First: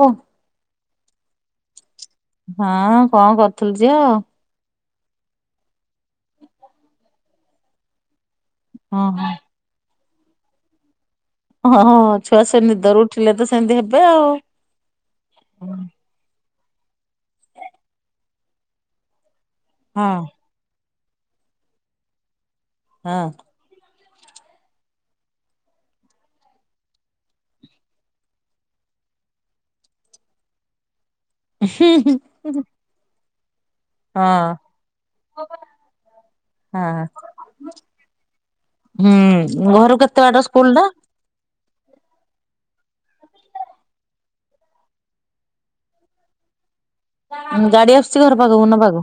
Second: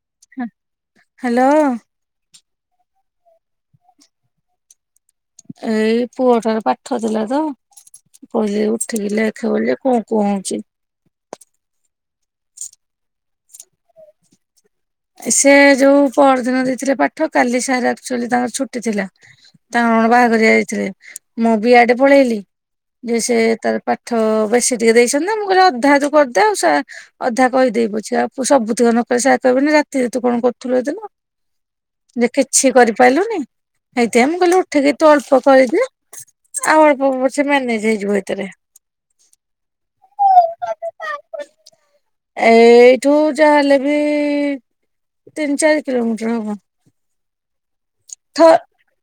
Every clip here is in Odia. ଓ ହ ହ୍ୟାଲୋ। ହଁ କଣ କରୁଥୁଲୁ ଝିଅ? ଏଇ ପୁଅଟାର ପାଠ ଥିଲା ତ ପ ଉଠିକି ଓହୋ ଲେଖ ବୋଲି ଯେ ପ କୁଁ ହୋଉଛି। ହଁ ହଁ ଛୁଆ ସେ ନିଦରୁ ଉଠିଲେ ତ ସେମିତି ହେବେ ଆଉ। ସେ ହଁ। ଯୋଉ ପହର ଦିନ ଦେଇଥିଲେ ପାଠ କାଲି ସାର୍ ଆକ୍ଚୁଆଲି ତାଙ୍କର ଛୁଟି ଥିଲା। ତାଙ୍କର କଣ ହଁ ବାହାଘରିଆ ଯାଇଥିଲେ। ମୁଁ ବି ଇଆଡେ ପଳେଇଲି ହୁଁ ଯେ ସେ ତାର ପାଠ ବେଶୀ ଟିକେ ଦେଇଛନ୍ତି ନା ମୁଁ କହିଲି ଅଧା ତୁ କରିଦେ ଆଉ ସେ ଅଧା କହିଦେବି ପଛିକା ଆଉ ସବୁତିକ ନକଲେ ସାର୍ କହିବନି ରା ରେ ତୁ କଣ କରୁଥିଲୁ ଏ ଦିନ ହୁଁ ଯେ କିଛି କରିପାରିଲୁନି। ହେଇଥିପାଇଁ ହଁ ମୁଁ କହିଲି ଉଠିକି ତୁ ଅଳ୍ପ କରିଦେ ଆଉ ହଁ। ଅଳ୍ପ ହୋଉ ପଛେ ମ୍ୟାନେଜ ହେଇଯିବ ହେଥିରେ। ହୁଁ ଘରୁ କେତେ ବାଟ ସ୍କୁଲ ଟା? ଏଇଠୁ ଯାହାହେଲେ ବି ତିନି ଚାରି କିଲୋମିଟର ହବ। ଉଁ ଗାଡି ଆସୁଚି ଘର ଥ ପାଖକୁ ନବାକୁ?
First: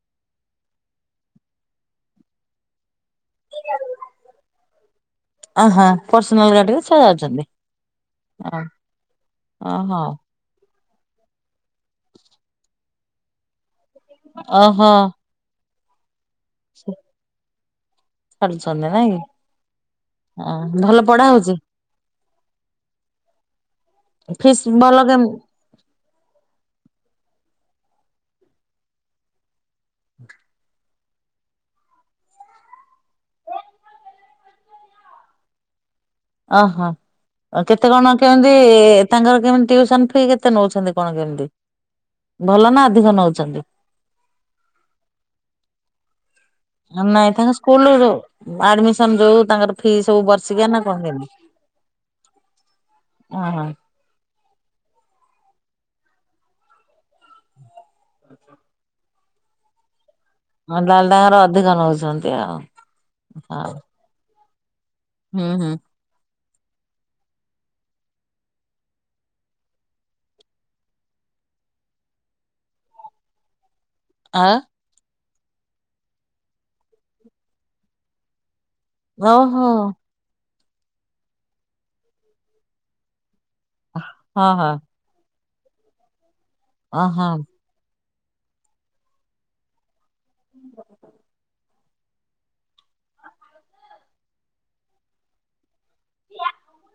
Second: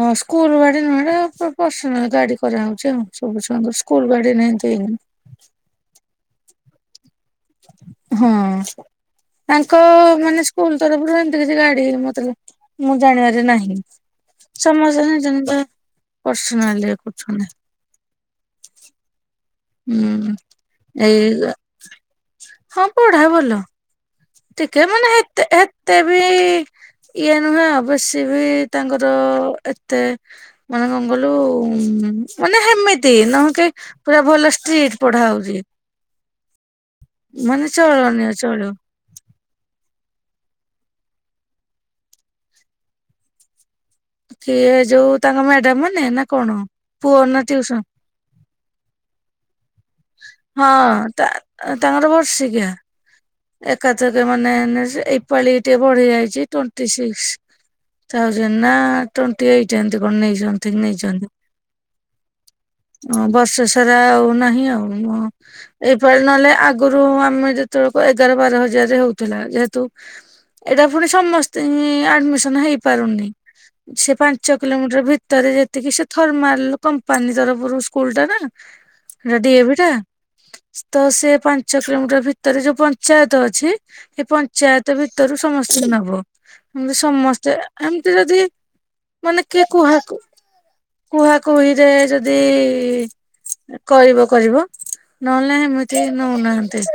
ହଁ ସ୍କୁଲ ଗାଡ଼ି ନୁହେଁତ ପ ପର୍ସନାଲ ଗାଡ଼ି କରାହୋଉଚି ଉଁ ସବୁ ଛୁଆଙ୍କୁ ସ୍କୁଲ ଗାଡ଼ି ନିଏମତି ଆଁ ହଁ ପର୍ସନାଲ ଗାଡିିରେ ଛୁଆ ଯାଉଚନ୍ତି। ହଁ ତାଙ୍କ ଓହୋ ମାନେ ସ୍କୁଲ ତରଫରୁ ଏମତି କିଛି ଗା ଡି ମତେ କିନ୍ତୁ ମୁଁ ଜାଣିବାରେ ନାହିଁ। ଓହୋ। ସମସ୍ତେ ନିଜ ନିଜ ପର୍ସନାଲିରେ କରୁଛନ୍ତି। କରୁଛନ୍ତି ନାଇଁ କି? ହୁଁ ହଁ ଭଲ ପଢା ଏଇ ହଉଚି। ହଁ ପଢା ଭଲ। ଫିସ୍ ଟିକେ ଭଲ ମାନେ କେମ ହେତେ ହେ ତେ ବି ଇଏ ନୁହେଁ ଅବଶ୍ୟ ବି ତାଙ୍କର ଏତେ ମାନେ କଣ କହିଲୁ ମାନେ ହେମିତି ନୁହଁ କିପୁରା ଭଲସେ ଷ୍ଟ୍ରଟି ପଢା ହୋଉଚି। ଓହୋ ଅଁ କେତେ କଣ ଚଳନୀୟ କେମତି? ଚଳିବ ତାଙ୍କର କେମିତି ଟିଉସନ ଫି କେତେ ନୋଉଚନ୍ତି କଣ କେମିତି? ଭଲ ନା ଅଧିକ ନଉଚନ୍ତି। କିଏ ଯୋଉ ତାଙ୍କ ମ୍ୟାଡାମାନେ ନା କଣ? ଅଁ ପୁଅ ନାଇଁ ନା ତାଙ୍କ ଟିଉସନ ସ୍କୁଲ ଯୋଉ ଆଡମିସନ ଯୋଉ ତାଙ୍କର ଫି ସବୁ ବର୍ଷିକିଆ ହଁ ନା କଣ ତା କେମତି? ଏକାଥରକେରେ ମାନେ ନେ ଏଇପାଳି ଟିଏ ବଢି ଯାଇଚି ଟ୍ୱଣ୍ଟି ସିକ୍ସ୍। ଥାଉଜେଣ୍ଡ ନା ଟ୍ୱଣ୍ଟିଏଇଟ ଏମତି କଣ ନେଇଚନ୍ ଠିକ ତାହେଲେ ନେଇଚନ୍ତି। ତାଙ୍କର ଅଧିକ ନଉଛନ୍ତି ଆଉ ବର୍ଷେ ହଉ। ସାରା ଆଉ ନାହିଁ ଆଉ। ନୁହଁ ହୁଁ ହୁଁ। ଏଇପାଳି ନହେଲେ ଆଗରୁ ଆମେ ଯେତେବେଳେ ଏଗାର ବାର ହଜାର ରେ ହୋଉଥିଲା। ଯେହେତୁ ଏଇଟା ପୁଣି ସମସ୍ତିଙ୍କି ଆଡମିସନ ହେଇପାରୁନି। ସେ ଆଉ ପାଞ୍ଚ କିଲୋମିଟର ଭି ତରେ ଯେତିକି ସେ ଥର୍ମାଲ କମ୍ପାନୀ ତରଫରୁ ସ୍କୁଲ ଟା ନା ହେଟା ଓହୋ ଡିଏଭି ଟା। ତ ସେଏ ପାଞ୍ଚ କିଲୋମିଟର ଭିତରେ ଯୋଉ ପଞ୍ଚାୟତ ଅଛି ହେ ହଁ ହଁ ପଞ୍ଚାୟତ ଭିତରୁ ସମସ୍ତିଙ୍କି ନବ। ହେମତି ଓହୋ। ସମସ୍ତେ ଏମିତି ଯଦି ମାନେ କିଏ କୁହାକୁ କୁହା କୁହିରେ ଯଦି କରିବ କରିବ। ନହେଲେ ହେମିତି ନୋଉନାହାନ୍ତି।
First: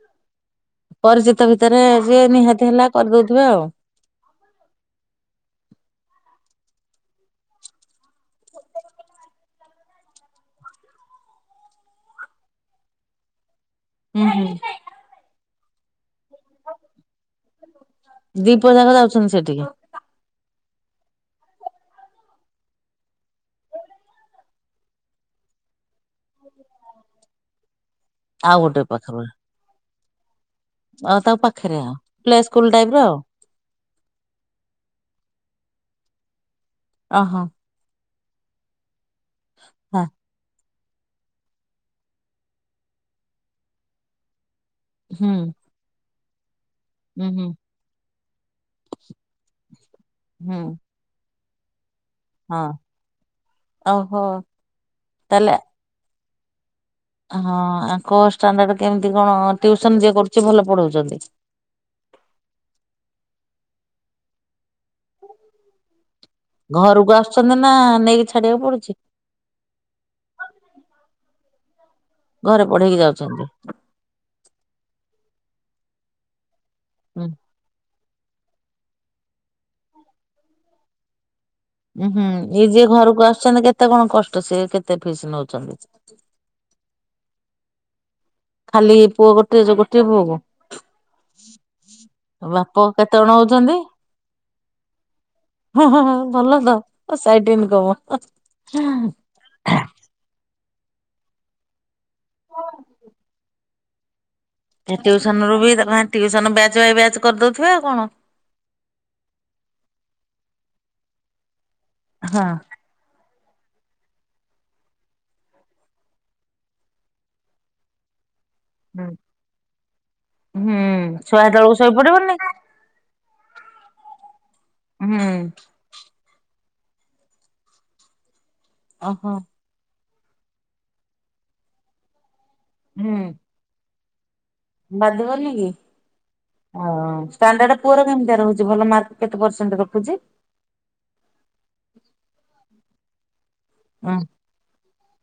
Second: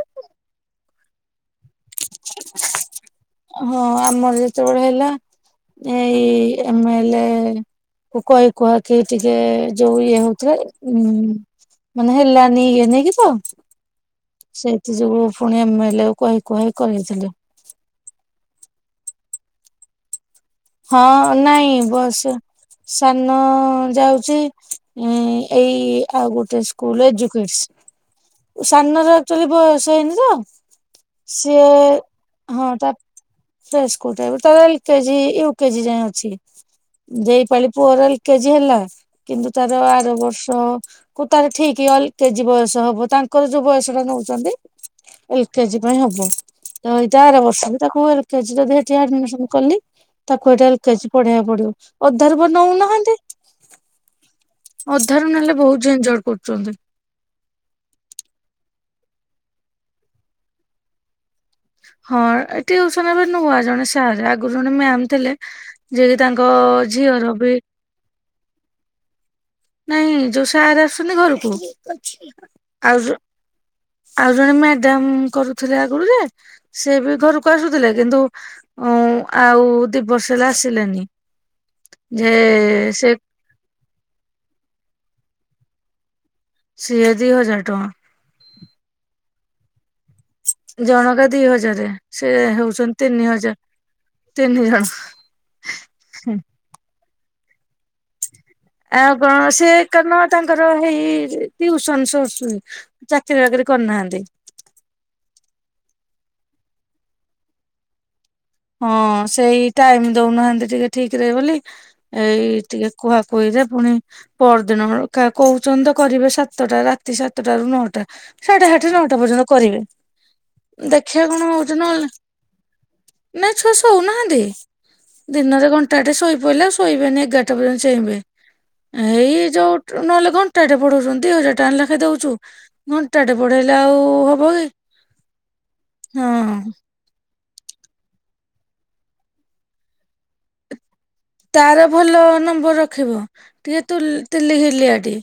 ପରିଚିତ ଭିତରେ ଯିଏ ନିହାତି ହେଲା କରଦୋଉଥିବ ଆଉ। ହଁ ଆମର ଯେତେବେଳେ ହେଲା ଏଇ ଏମେଲେ କୁ କହି କୁହାକି ଟିକେ ଯୋଉ ଇଏ ହୋଉଥିବ। ମାନେ ହେଲାନି ଇଏ ନେଇକି ତ? ହୁଁ ହୁଁ। ସେଇଥି ଯୋଗୁ ପୁଣି ଏମେଲେକୁ କହି କୁହାଇକି କରେଇଥିଲେ। ଦିପୁଅ ଯାଙ୍କ ଯାଉଚନ୍ତି ସେଟିକି। ହଁ ନାଇଁ ବସ୍ ସାନ ଯାଉଚି ଉଁ ଏଇ ଆଉ ଗୋଟେ ସ୍କୁଲ ଏଜୁକେଟସ୍। ଆଉ ଏଇ ଗୋଟେ ସାନର ପାଖରୁ ଆକ୍ଚୁଏଲି ବୟସ ହେଇନି ତ ଆଉ ତା ସିଏ ପାଖରେ ଆଉ। ପ୍ଲେ ସ୍କୁଲ ହଁ ଟାଇପ ର ତାପ୍ ଆଉ ଫ୍ରେସ୍ ସ୍କୁଲ ଟା ବି ତ ଏଲ କେଜି ୟୁ କେଜି ଯାଏଁ ଅଛି। ଓହୋ ଦେଇପାଳି ପୁଅର ଏଲ କେଜି ହେଲା, କିନ୍ତୁ ତାର ହଁ ଆର ବର୍ଷ କୁ ତାର ଠିକ୍ ଅଲ କେଜି ବୟସ ହବ। ତାଙ୍କର ଯୋଉ ବୟସ ଟା ନଉଚନ୍ତି ହୁଁ ଏଲ କେଜି ପାଇଁ ହବ। ତ ଏଇ ହୁଁ ତାର ହୁଁ ବର୍ଷକୁ ତାକୁ ଏଲ ଯଦି ହେଠି ଆଡମିସନ କଲି ତାକୁ ହୁଁ। ହେଠି ଏଲ କେଜି ପଢେଇଆକୁ ପଡିବ। ଅଧାରୁ ପା ହଁ ନୋଉନାହାନ୍ତି। ଓହୋ ଅଧାରୁ ତାହେଲେ ନେଲେ ବହୁତ ଝିନଝଡ୍ କରୁଚନ୍ତି। ହଁ ଆଙ୍କ ଷ୍ଟାଣ୍ଡାର୍ଡ କେମିତି କଣ ଟିଉସନ୍ ଯିଏ କରୁଚି ଭଲ ପଢ଼ଉଚନ୍ତି? ହଁ ଏ ଟିଉସନ ଏବେ ନୁଆ ଜଣେ ସାରେ ଆଗରୁ ଜଣେ ମ୍ୟାମ୍ ଥିଲେ। ଯିଏ କିି ତାଙ୍କ ଅ ଅ ଅ ଝିଅର ବି ହଁ ନେଇକି ଛାଡିବାକୁ ପଡୁଛି? ନାଇଁ ଯୋଉ ସାରେ ଆସୁଚନ୍ତି ଘରୁକୁ ଘରେ ପଢେଇକି ଆଉ ଯୋ ଯାଉଛନ୍ତି। ଆଉ ଜଣେ ମ୍ୟାଡାମ୍ କରୁଥିଲେ ଆଗରୁ ଯେ ସେ ବି ହୁଁ ଘରୁ କୁ ଆସୁଥିଲେ କିନ୍ତୁ ଉଁ ଉଁ ଆଉ ଦି ବର୍ଷ ହେଲା ଆସିଲେନି। ଉ ହୁଁ ଯେ ଇଏ ଯିଏ ସେ ଘରକୁ ଆସୁଛନ୍ତି କେତେ କଣ କଷ୍ଟ ସିଏ କେତେ ଫିସ୍ ନଉଛନ୍ତି? ସିଏ ଦି ହଜାର ଟଙ୍କା। ଖାଲି ପୁଅ ଗୋଟ ଜଣକା ଦି ହଜାରେ ସେ ବାପ ହଉଚନ୍ତି କେତେ ତିନି ଜଣ ହଜାର ହଉଛନ୍ତି ତିନି ଜଣ। ହଁ ହଁ ହଁ ଭଲ ତ ସାଇଟି ଇନ୍କମ ହଁ। ଆଉ କଣ ସିଏ କାରଣ ତାଙ୍କର ହେଇ ଟିଉସନ ସୋର୍ସ ହି ଚାକିରି ବାକିରି କରିନାହାନ୍ତି। ଟିଉସନ ରୁ ବି ତାକୁ ଆନ ଟିଉସନ ବ୍ୟାଚ ବାଇ ବ୍ୟାଚ କରିଦଉଥିବେ ଆଉ କଣ। ହଁ ସେଇ ଟାଇମ ଦଉନାହାନ୍ତି ଟିକେ ଠିକ୍ ରେ ବୋଲି ହଁ ଏଇ ଟିକେ କୁହା କୁହିରେ ଫୁଣି ପରଦିନ କଣ କା କହୁଚନ୍ତି ତ କରିବେ ସାତଟା ରାତି ସାତଟ ରୁ ନଅଟା। ସାଢେଆଠେ ନଅଟା ପର୍ଯ୍ୟନ୍ତ କରିବେ ହୁଁ ଦେଖିଆ ଛୁଆ କଣ ହେତେବେଳକୁ ହଉଚି ନହେଲେ ନାଇଁ ଶୋଇପଡିବନି ନାଇଁ ଛୁଆ ଶୋଉନାହାନ୍ତି ହୁଁ ଦିନରେ ଘଣ୍ଟ ଟାଟେ ଶୋଇ ପଇଲେ ଆଉ ଶୋଇବେନି ଏଗାରଟା ପର୍ଯ୍ୟନ୍ତ ଚେଇଁବେ ଓହୋ। ଏଇ ଯୋଉ ନହେଲେ ଘଣ୍ଟାଟେ ପଢ଼ଉଚନ୍ତି ଦି ହଜାର ଟଙ୍କା ଲାଖେ ଦଉଚୁ ହୁଁ ଘଣ୍ଟାଟେ ପଢ଼େଇଲେ ଆଉ ଉ ଉ ଉ ହବ କି। ବାଧିବନି କି ହଁ। ଷ୍ଟାଣ୍ଡାର୍ଡ ପୁଅର କେମତିଆ ରହୁଚି ଭଲ ମାର୍କ କେତେ ପରସେଣ୍ଟ ରଖୁଚି? ତାର ଭଲ ନମ୍ବର ରଖିବ ଟିକେ ତୁଲ ଉଁ ତିଲିଘିଲିଆ ଟି।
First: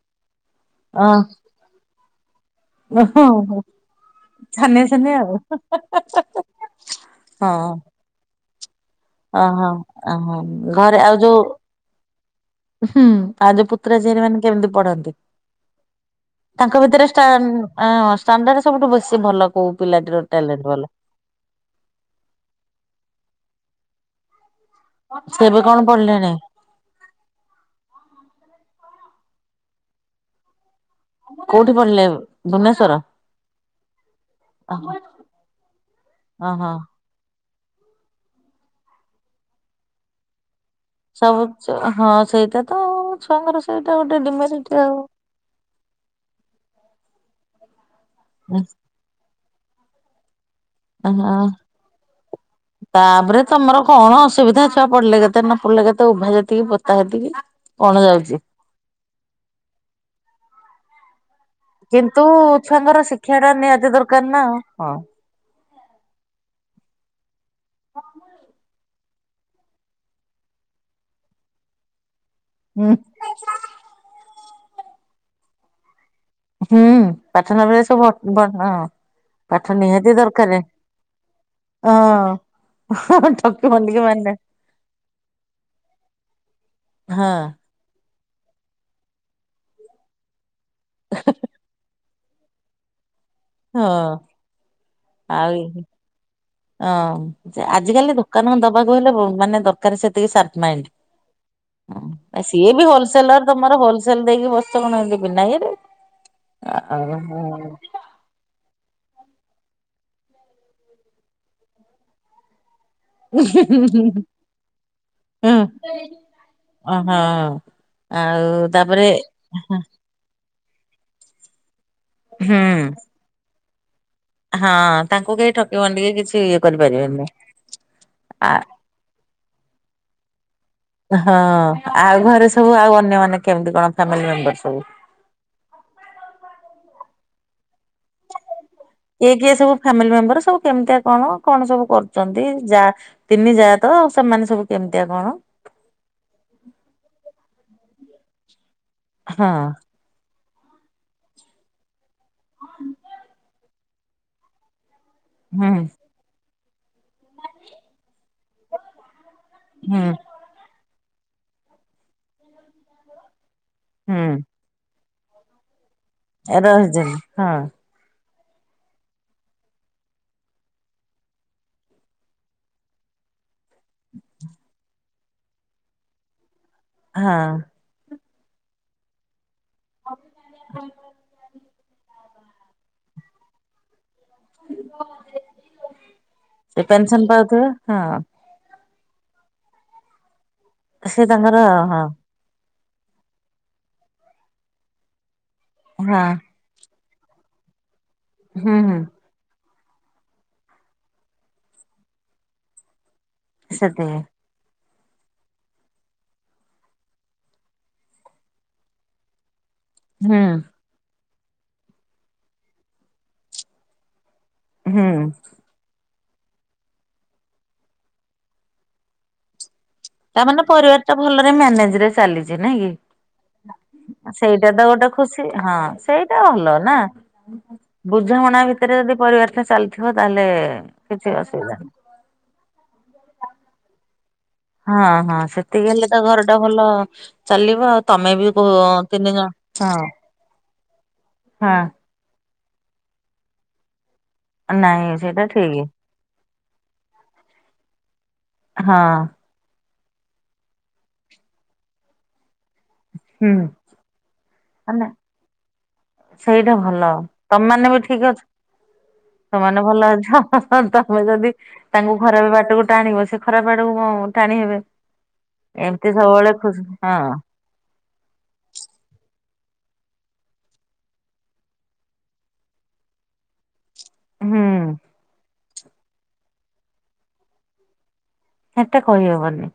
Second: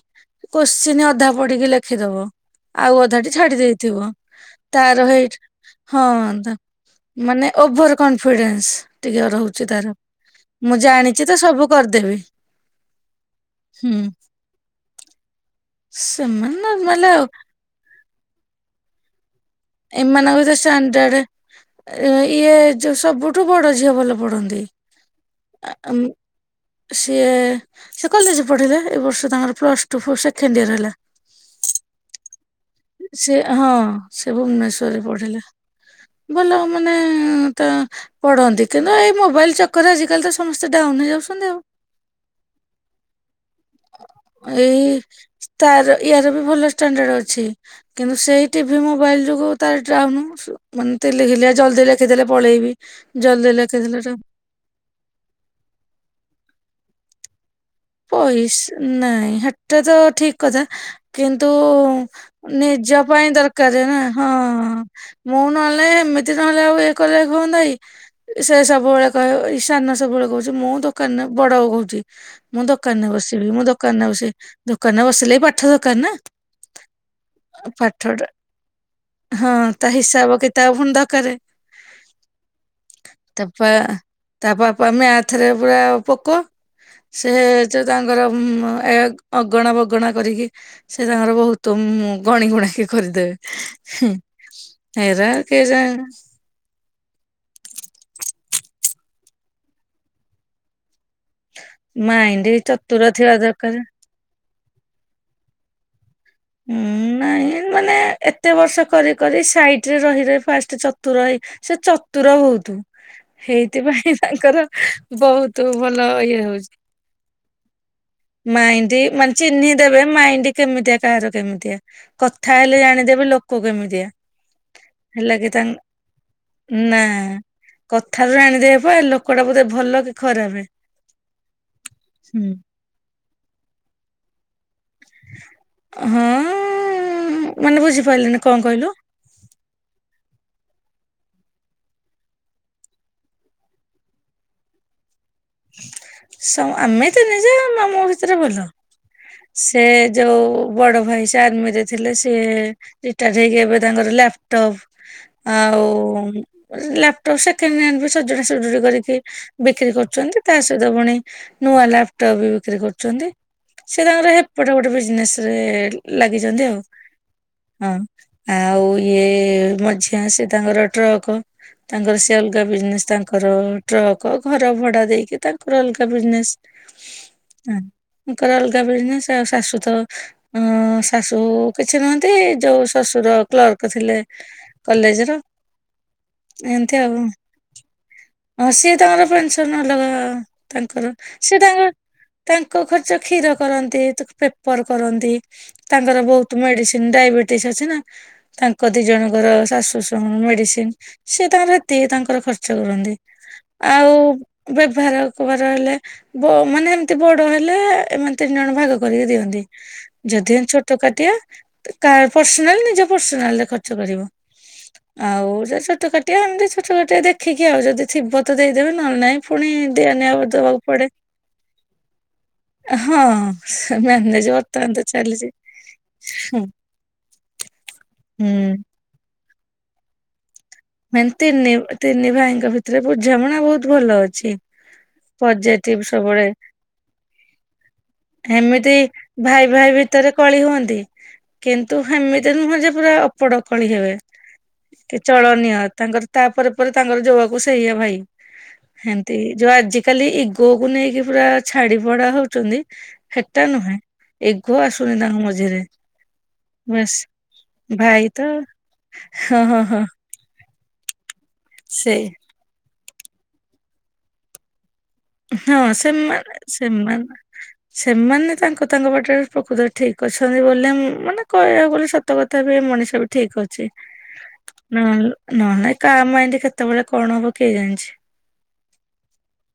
ଅ କୋଶ୍ଚିିନ ଅଧା ପଢ଼ିକି ଲେଖିଦବ। ଆଉ ଓହୋ ଅଧାଟି ଛାଡି ଦେଇଥିବ ଛାନିଆ ତାର ଛାନିଆ ଆଉ। ହେଇଠି ହଁ ମାନେ ଓଭର କନଫିଡେନ୍ସ। ଟିକେ ରହୁଛି ଓହୋ ତାର। ଓହୋ। ମୁଁ ଘରେ ଆଉ ଜାଣିଛି ତ ଯୋଉ ସବୁ କରିଦେବି ହୁଁ ଆଉ ଯୋଉ ହୁଁ। ପୁତୁରା ଝିଆରି ମାନେ କେମିତି ପଢ଼ନ୍ତି ସେମାନେ ତାଙ୍କ ନର୍ମାଲ ଭିତରେ ଆଉ ଷ୍ଟାନ ଅଁ ଷ୍ଟାଣ୍ଡାର୍ଡ ସବୁଠୁ ବେଶୀ ଭଲ କୋଉ ପିଲାଟିର ଏମାନଙ୍କ ଭିତରେ ଟ୍ୟାଲେଣ୍ଟ ଭଲ? ଷ୍ଟାଣ୍ଡାଡେ ଇଏ ଯୋଉ ସବୁଠୁ ବଡ ଝିଅ ଭଲ ପଢ଼ନ୍ତି। ସେ ଏବେ କଣ ପଢ଼ିଲେଣି? ସିଏ ସେ କଲେଜ ପଢ଼ିଲେ ଏଇ ବର୍ଷ ତାଙ୍କର ପ୍ଲସ ଟୁ ଫ ସେକେଣ୍ଡ ଇୟର ହେଲା। କୋଉଠି ପଢ଼ିଲେ ଭୁବନେ ସେ ହଁ ସିଏ ଭୁବନେଶ୍ଵରରେ ପଢ଼ିଲେ ଭଲ ଓହୋ ମାନେ ଏ ଏ ଏ ତାଁ ପଢ଼ନ୍ତି କିନ୍ତୁ ଏଇ ମୋବାଇଲ୍ ଚ କରେ ଆଜିକାଲି ତ ସମସ୍ତେ ଡାଉନ ହେଇ ଯାଉଚନ୍ତି ଆଉ। ହଉ ଛୁଆଙ୍କର ସେଇଟା ଗୋଟେ ଡିମେରିଟି ଏଇ ଆଉ। ତାର ଇଆର ବି ଭଲ ଷ୍ଟାଣ୍ଡାର୍ଡ ଅଛି କିନ୍ତୁ ସେଇ ଟିଭି ମୋ ବାଇଲ ଯୁଗୁ ତାର ଡାଉନୁ ଆଶୁ ର। ମାନେ ହଁ ତିଲିଘିଲିଆ ଜଲ୍ଦି ଲେଖିଦେଲେ ପଳେଇବି ତାପରେ ଜଲ୍ଦି ତମର ଲେଖିଦେଲେ କଣ ଟା ଅସୁବିଧା ଛୁଆ ପଢ଼ିଲେ କେତେ ନ ପଢ଼ିଲେ କେତେ ଉଭା ଯେତିକି ପୋତା ହେତିକି। କଣ ଯାଉଛି ପଇସ ନାଇଁ ହାଟ ତ ଠିକ କଥା। କିନ୍ତୁ କିନ୍ତୁ ନିଜ ଛୁଆଙ୍କର ପାଇଁ ଶିକ୍ଷା ଟା ଦରକାର ନିହାତି ନା ହଁ। ହଁ। ମୁଁ ନହେଲେ ଏମିତି ନହେଲେ ଆଉ ଇଏ କଲେ ହୁଅ ନାଇ ସେ ସବୁବେଳେ କହ ଏଇ ସାନ ସବୁବେଳେ କହୁଛି ମୁଁ ଦୋକାନ ରେ ବଡଉ କହୁଛି ମୁଁ ହୁଁ ଦୋକାନ ରେ ବସିବି ମୁଁ ଦାନ ଦୋକାନ ବ ସେ ଦୋକାନ ବସିଲ ବି ପାଠ ଦୋକ ନା ହୁଁ ପାଠନ ବେଳେ ସବୁ ପାଠ ବଣ ହଁ ତା ହିସାବ କିତା ଆ ପୁଣି ଦରକାର। ହଁ। ତାପ ଠକିବନି ଟିକେ ମାନେ ତା ପାପ ଆମେ ଆଥରେ ପୁରା ପୋକ। ହଁ ସେ ତାଙ୍କର ଅଗଣା ବଗଣା କରିକି ସେ ତାଙ୍କର ବହୁତ ଗଣି ଗୁଣାକି ହଁ କରିଦେବେ ଏରା ଆଉ କେ ଯ ହଁ ଆଜିକାଲି ଦୋକାନ କ ଦବାକୁ ହେଲେ ମାନେ ଦରକାର ସେତିକି ସପ ମାଇ ହ ମାଇଣ୍ଡ ସିଏ ବି ଚତୁର ଥିବା ହୋଲସେଲର ଦରକାର। ତମର ହୋଲସେଲ ଦେଇକି ବସିଛ କଣ ଏମିତି ବିନା ଇଏରେ। ହୁଁ ନାଇଁ ମାନେ କେତେ ବର୍ଷ କରି କରି ସାଇଟ ରେ ରହି ରହି ଫାଷ୍ଟ ଚତୁର ହେଇ ସେ ଚତୁର ବହୁତ। ସେଇଥିପାଇଁ ତାଙ୍କର ବହୁତ ଭଲ ଇଏ ହଉଛି। ଓହୋ ମାଇଣ୍ତି ମାନେ ଚିହ୍ନି ଦେବେ। ମାଇଣ୍ଡ କେମିତିଆ କାହାର କେମିତିଆ କଥା ହେଲେ ହୁଁ। ଜାଣିଦେବେ ଲୋକ କେମିତିଆ। ହଁ ହେଲା ତାଙ୍କୁ କି କେହି ତାଙ୍କ ଠକି ଭଣ୍ଡିିଇକି କିଛି ଇଏ ନା। କରିପାରିବେନି। କଥାରୁ ଆ ଜଣିଦେବ ବା ଲୋକ ଟା ବୋଧେ ଭଲ କି ଖରାପ ହଁ ଆଉ ଘରେ ହୁଁ। ସବୁ ଆଉ ଅନ୍ୟମାନେ କେମତି କଣ ଫ୍ୟାମିଲ ମେମ୍ୱର ସବୁ? ହଁ ମାନେ ବୁଝିପାରିଲିନି କଣ କହିଲ କିଏ କିଏ ସବୁ ଫ୍ୟାମିଲି ମେମ୍ବର ସବୁ କେମିତିଆ କଣ କଣ ସବୁ କରୁଛନ୍ତି ଯା ତିନି ଯା ତ ଆଉ ସେମାନେ ସବୁ କେମିତିଆ କଣ? ଆମେ ତିନି ଯା ଆମେ ଆମ ଭିତରେ ଭଲ ହଁ ସେ ଯୋଉ ବଡ ଭାଇ ସେ ଆର୍ମିରେ ଥିଲେ ସିଏ ରିଟା ଟ ହେଇକି ଏବେ ତାଙ୍କର ଲା୍ ହୁଁ ଆଉ ଲ୍ୟାପଟପ୍ ସେକେଣ୍ଡ ହ୍ୟାଣ୍ଡ ବି ସଜଡା ସଜଡ଼ି କରିକି ବିକ୍ରି ହୁଁ କରୁଛନ୍ତି। ତା ସହିତ ପୁଣି ନୂଆ ଲାପଟପ୍ ବି ବିକ୍ରି କରୁଛନ୍ତି ସେ ତାଙ୍କର ହୁଁ ଏପଟେ ଗୋଟେ ବିଜନେସ୍ ରେ ଲାଗିଛନ୍ତି ଆଉ ହଁ। ଆଉ ଇଏ ମଝିଆ ସେ ତାଙ୍କର ଟ୍ରକ୍ ତାଙ୍କର ସେ ଅଲଗା ବିଜନେସ୍ ତାଙ୍କର ଟ୍ରକ ଘର ଭଡା ଦେଇକି ତାଙ୍କର ଅଲଗା ବିଜନେସ। ହଁ। ତାଙ୍କର ଅଲଗା ବିଜନେସ୍ ଆ ଶାଶୁ ତ ଅ ଶାଶୁ କିଛି ନୁହନ୍ତି ଯୋଉ ଶଶୁର କ୍ଲର୍କ ଥିଲେ। କଲେଜ ର ସେ ଏମତି ଆଉ। ପେନସନ ପାଉଥିବେ ହଁ ହଁ ସିଏ ତାଙ୍କର ପେନସନ ଅଲଗା ତାଙ୍କର ସେ ସିଏ ତାଙ୍କର ହଁ ତାଙ୍କ ଖର୍ଚ କ୍ଷୀର କରନ୍ତି ତାକୁ ପେପର କରନ୍ତି ତାଙ୍କର ହଁ ବହୁତ ମେଡିସିନ ଡାଇବେଟିସ୍ ଅଛି ନା ହୁଁ ତାଙ୍କ ହୁଁ। ଦି ଜଣ ର ଶାଶୁ ଶଶୁରଙ୍କର ମେଡିସିନ ସି ଏ ତାଙ୍କର ହେତିକ ତାଙ୍କର ଖର୍ଚ୍ଚ କରନ୍ତି। ଆଉ ସେତିକି ବ୍ୟବହାର ବାର ହେଲେ ମାନେ ଏମତି ବଡ ହେଲେ ଏମାନେ ତିନି ଜଣ ଭାଗ କରିକି ଦିଅନ୍ତି। ହୁଁ ଯଦି ଏମିତି ଛୋଟ କାଟିଆ କାହାର ପର୍ସନାଲ ନିଜ ପର୍ସନାଲରେ ଖର୍ଚ୍ଚ କରିବ। ହୁଁ ଆଉ ଛୋଟ କା ଟିଆ ଏମିତି ଛୋଟ କାଟିଆ ଦେଖିକି ଆଉ ଯଦି ଥିବତ ଦେଇଦେବେ ନହେଲେ ନାଇଁ ପୁଣି ଦିଆ ନିଆ ତା ମାନେ ଦବାକୁ ପରିବାର ପଡେ ଟା ଭଲରେ ମ୍ୟାନେଜ ରେ ଚାଲିଛି ନାଇ ହଁ କି ମ୍ୟାନେଜ ସେଇଟା ତ ବର୍ତ୍ତମାନ ଗୋଟେ ଖୁସି ଚାଲିଛି ହଁ ସେଇଟା ହୁଁ। ଭଲ ନା ବୁଝାମଣା ଭିତରେ ଯଦି ପରିବାର ଚାଲିଥିବ ତାହେଲେ କିଛି ମାନେ ତିନି ଅସୁବିଧା ନାହିଁ। ତିନି ଭାଇଙ୍କ ଭିତରେ ବୁଝାମଣା ବହୁତ ଭଲ ଅଛି। ହଁ ହଁ ସେତିକି ପଜିଟିଭ ହେଲେ ତ ସବୁବେଳେ ଘରଟା ଭଲ ଚାଲିବ ଆଉ ତମେ ବି କ ଏମିତି ଭାଇ ଭାଇ ଭିତରେ କଳି ହୁଅନ୍ତି। ହଁ। କିନ୍ତୁ ହେମିତି ନୁହଁ ଯେ ପୁରା ଅପଡ କଳି ହେବେ, ନାଇଁ କି ସେଇଟା ଚଳନୀୟ। ଠିକ ତାଙ୍କର ତାପରେ ପରେ ତାଙ୍କର ଜୋଆକୁ ସେଇଆ ଭାଇ ହଁ ହେନ୍ ତି ଯୋଉ ଆଜିକାଲି ଇଗୋ କୁ ନେଇକି ପୁରା ଛାଡି ପଡା ହଉଛନ୍ତି। ହୁଁ ହେଟା ନୁହେଁ ଇଗୋ ମାନେ ଆସୁନି ତାଙ୍କ ମଝିରେ। ସେଇଟା ଭଲ ବାସ୍ ତମ ମାନେ ବି ଭାଇ ଠିକ ତ ଅଛ, ତମ ହଁ ହଁ ମାନେ ହଁ ଭଲ ଅଛ। ହଁ ତମେ ଯଦି ତାଙ୍କୁ ସେଇ ଖରାପ ବାଟକୁ ଟାଣିବ ସେ ଖରାପ ବାଟକୁ ଟାଣି ହେବେ। ହଁ ଏମିତି ସେମା ସବୁବେଳେ ଖୁସି ହଁ ସେମାନେ ସେମାନେ ତାଙ୍କ ତାଙ୍କ ବାଟରେ ପ୍ରକୃତ ରେ ଠିକ ଅଛନ୍ତି ବୋଲି ମାନେ କହିବାକୁ ଗଲେ ସ ସତ କଥା ବି ମଣିଷ ବି ଠିକ୍ ଅଛି। ହୁଁ ନହେଲେ ନହେଲେ କାହା ମାଇଣ୍ଡି କେତେବେଳେ କଣ ହବ କିଏ ଜାଣିଚି। ହେଟା କହିହବନି,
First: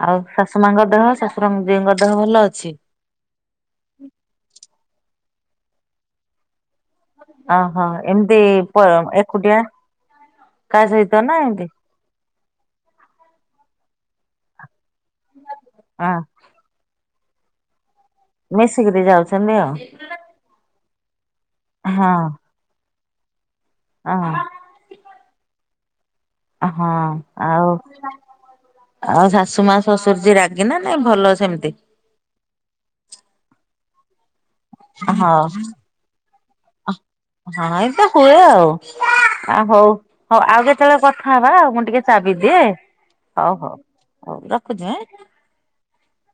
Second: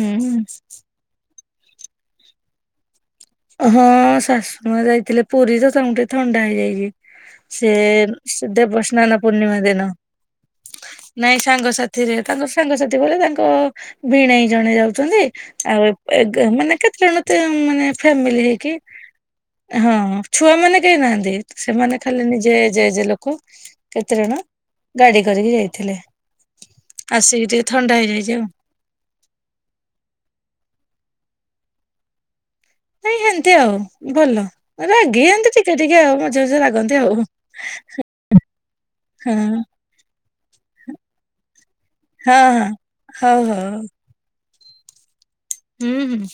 ଆଉ ଶାଶୁ ମାଙ୍କ ଦେହ ଶାଶୁରଙ୍ଗ ଜିଉଙ୍କ ଦେହ ଭଲ ଅଛି? ହଁ ଶାଶୁ ମା ଯାଇଥିଲେ ପୁରୀତ ତାଙ୍କୁଟିକେ ଥଣ୍ଡା ହେଇଯାଇଚି। ସେ ଓହୋ ଏମିତି ପ ଦେବ ସ୍ନାନ ଏକୁଟିଆ ପୂର୍ଣ୍ଣିମା ଦିନ, କା ସହିତ ନା ନାଇଁ ଏମିତି ସାଙ୍ଗ ସା ଥିରେ ତାଙ୍କ ସାଙ୍ଗସାଥି ବଲେ ତାଙ୍କ ଭୀଣେଇ ଜଣେ ଯାଉଛନ୍ତି, ଆଉ ହଁ ମାନେ କେତେ ଜଣ ତ ମାନେ ଫାମିଲି ହେଇକି ମିଶିକିରି ଯାଉଛନ୍ତି ଆଉ ହଁ। ଛୁଆମାନେ କେହି ନାହାନ୍ତି ସେମାନେ ହଁ ଖାଲି ନିଜେ ଯେ ଯେ ଲୋକ। କେତେଜଣ ହଁ ଗାଡି କରିକି ଯାଇଥିଲେ ହଁ ଆସିକି ଟିକେ ଆଉ ଥଣ୍ଡା ହେଇଯାଇଛି ଆଉ। ଆଉ ଶାଶୁ ମା ଶ୍ୱଶୁର ଜି ରାଗି ନା ନାଇଁ ଭଲ ସେମିତି? ନାଇଁ ହେମତି ଆଉ ଭଲ। ରାଗି ହଉ ଏନ୍ତି ଟିକେ ଟିକେ ଆଉ ମଝିରେ ମଝିରେ ରାଗନ୍ତି ଆଉ। ହଁ ଆ ହଁ। ହଉ ହଉ ଆଉ କେତେବେଳେ କଥା ହବାଉ ମୁଁ ଟିକେ ଚା ହଉ ପିଦିଏ ହଉ ହଉ। ହଉ ରଖୁଛି। ହୁଁ ହୁଁ।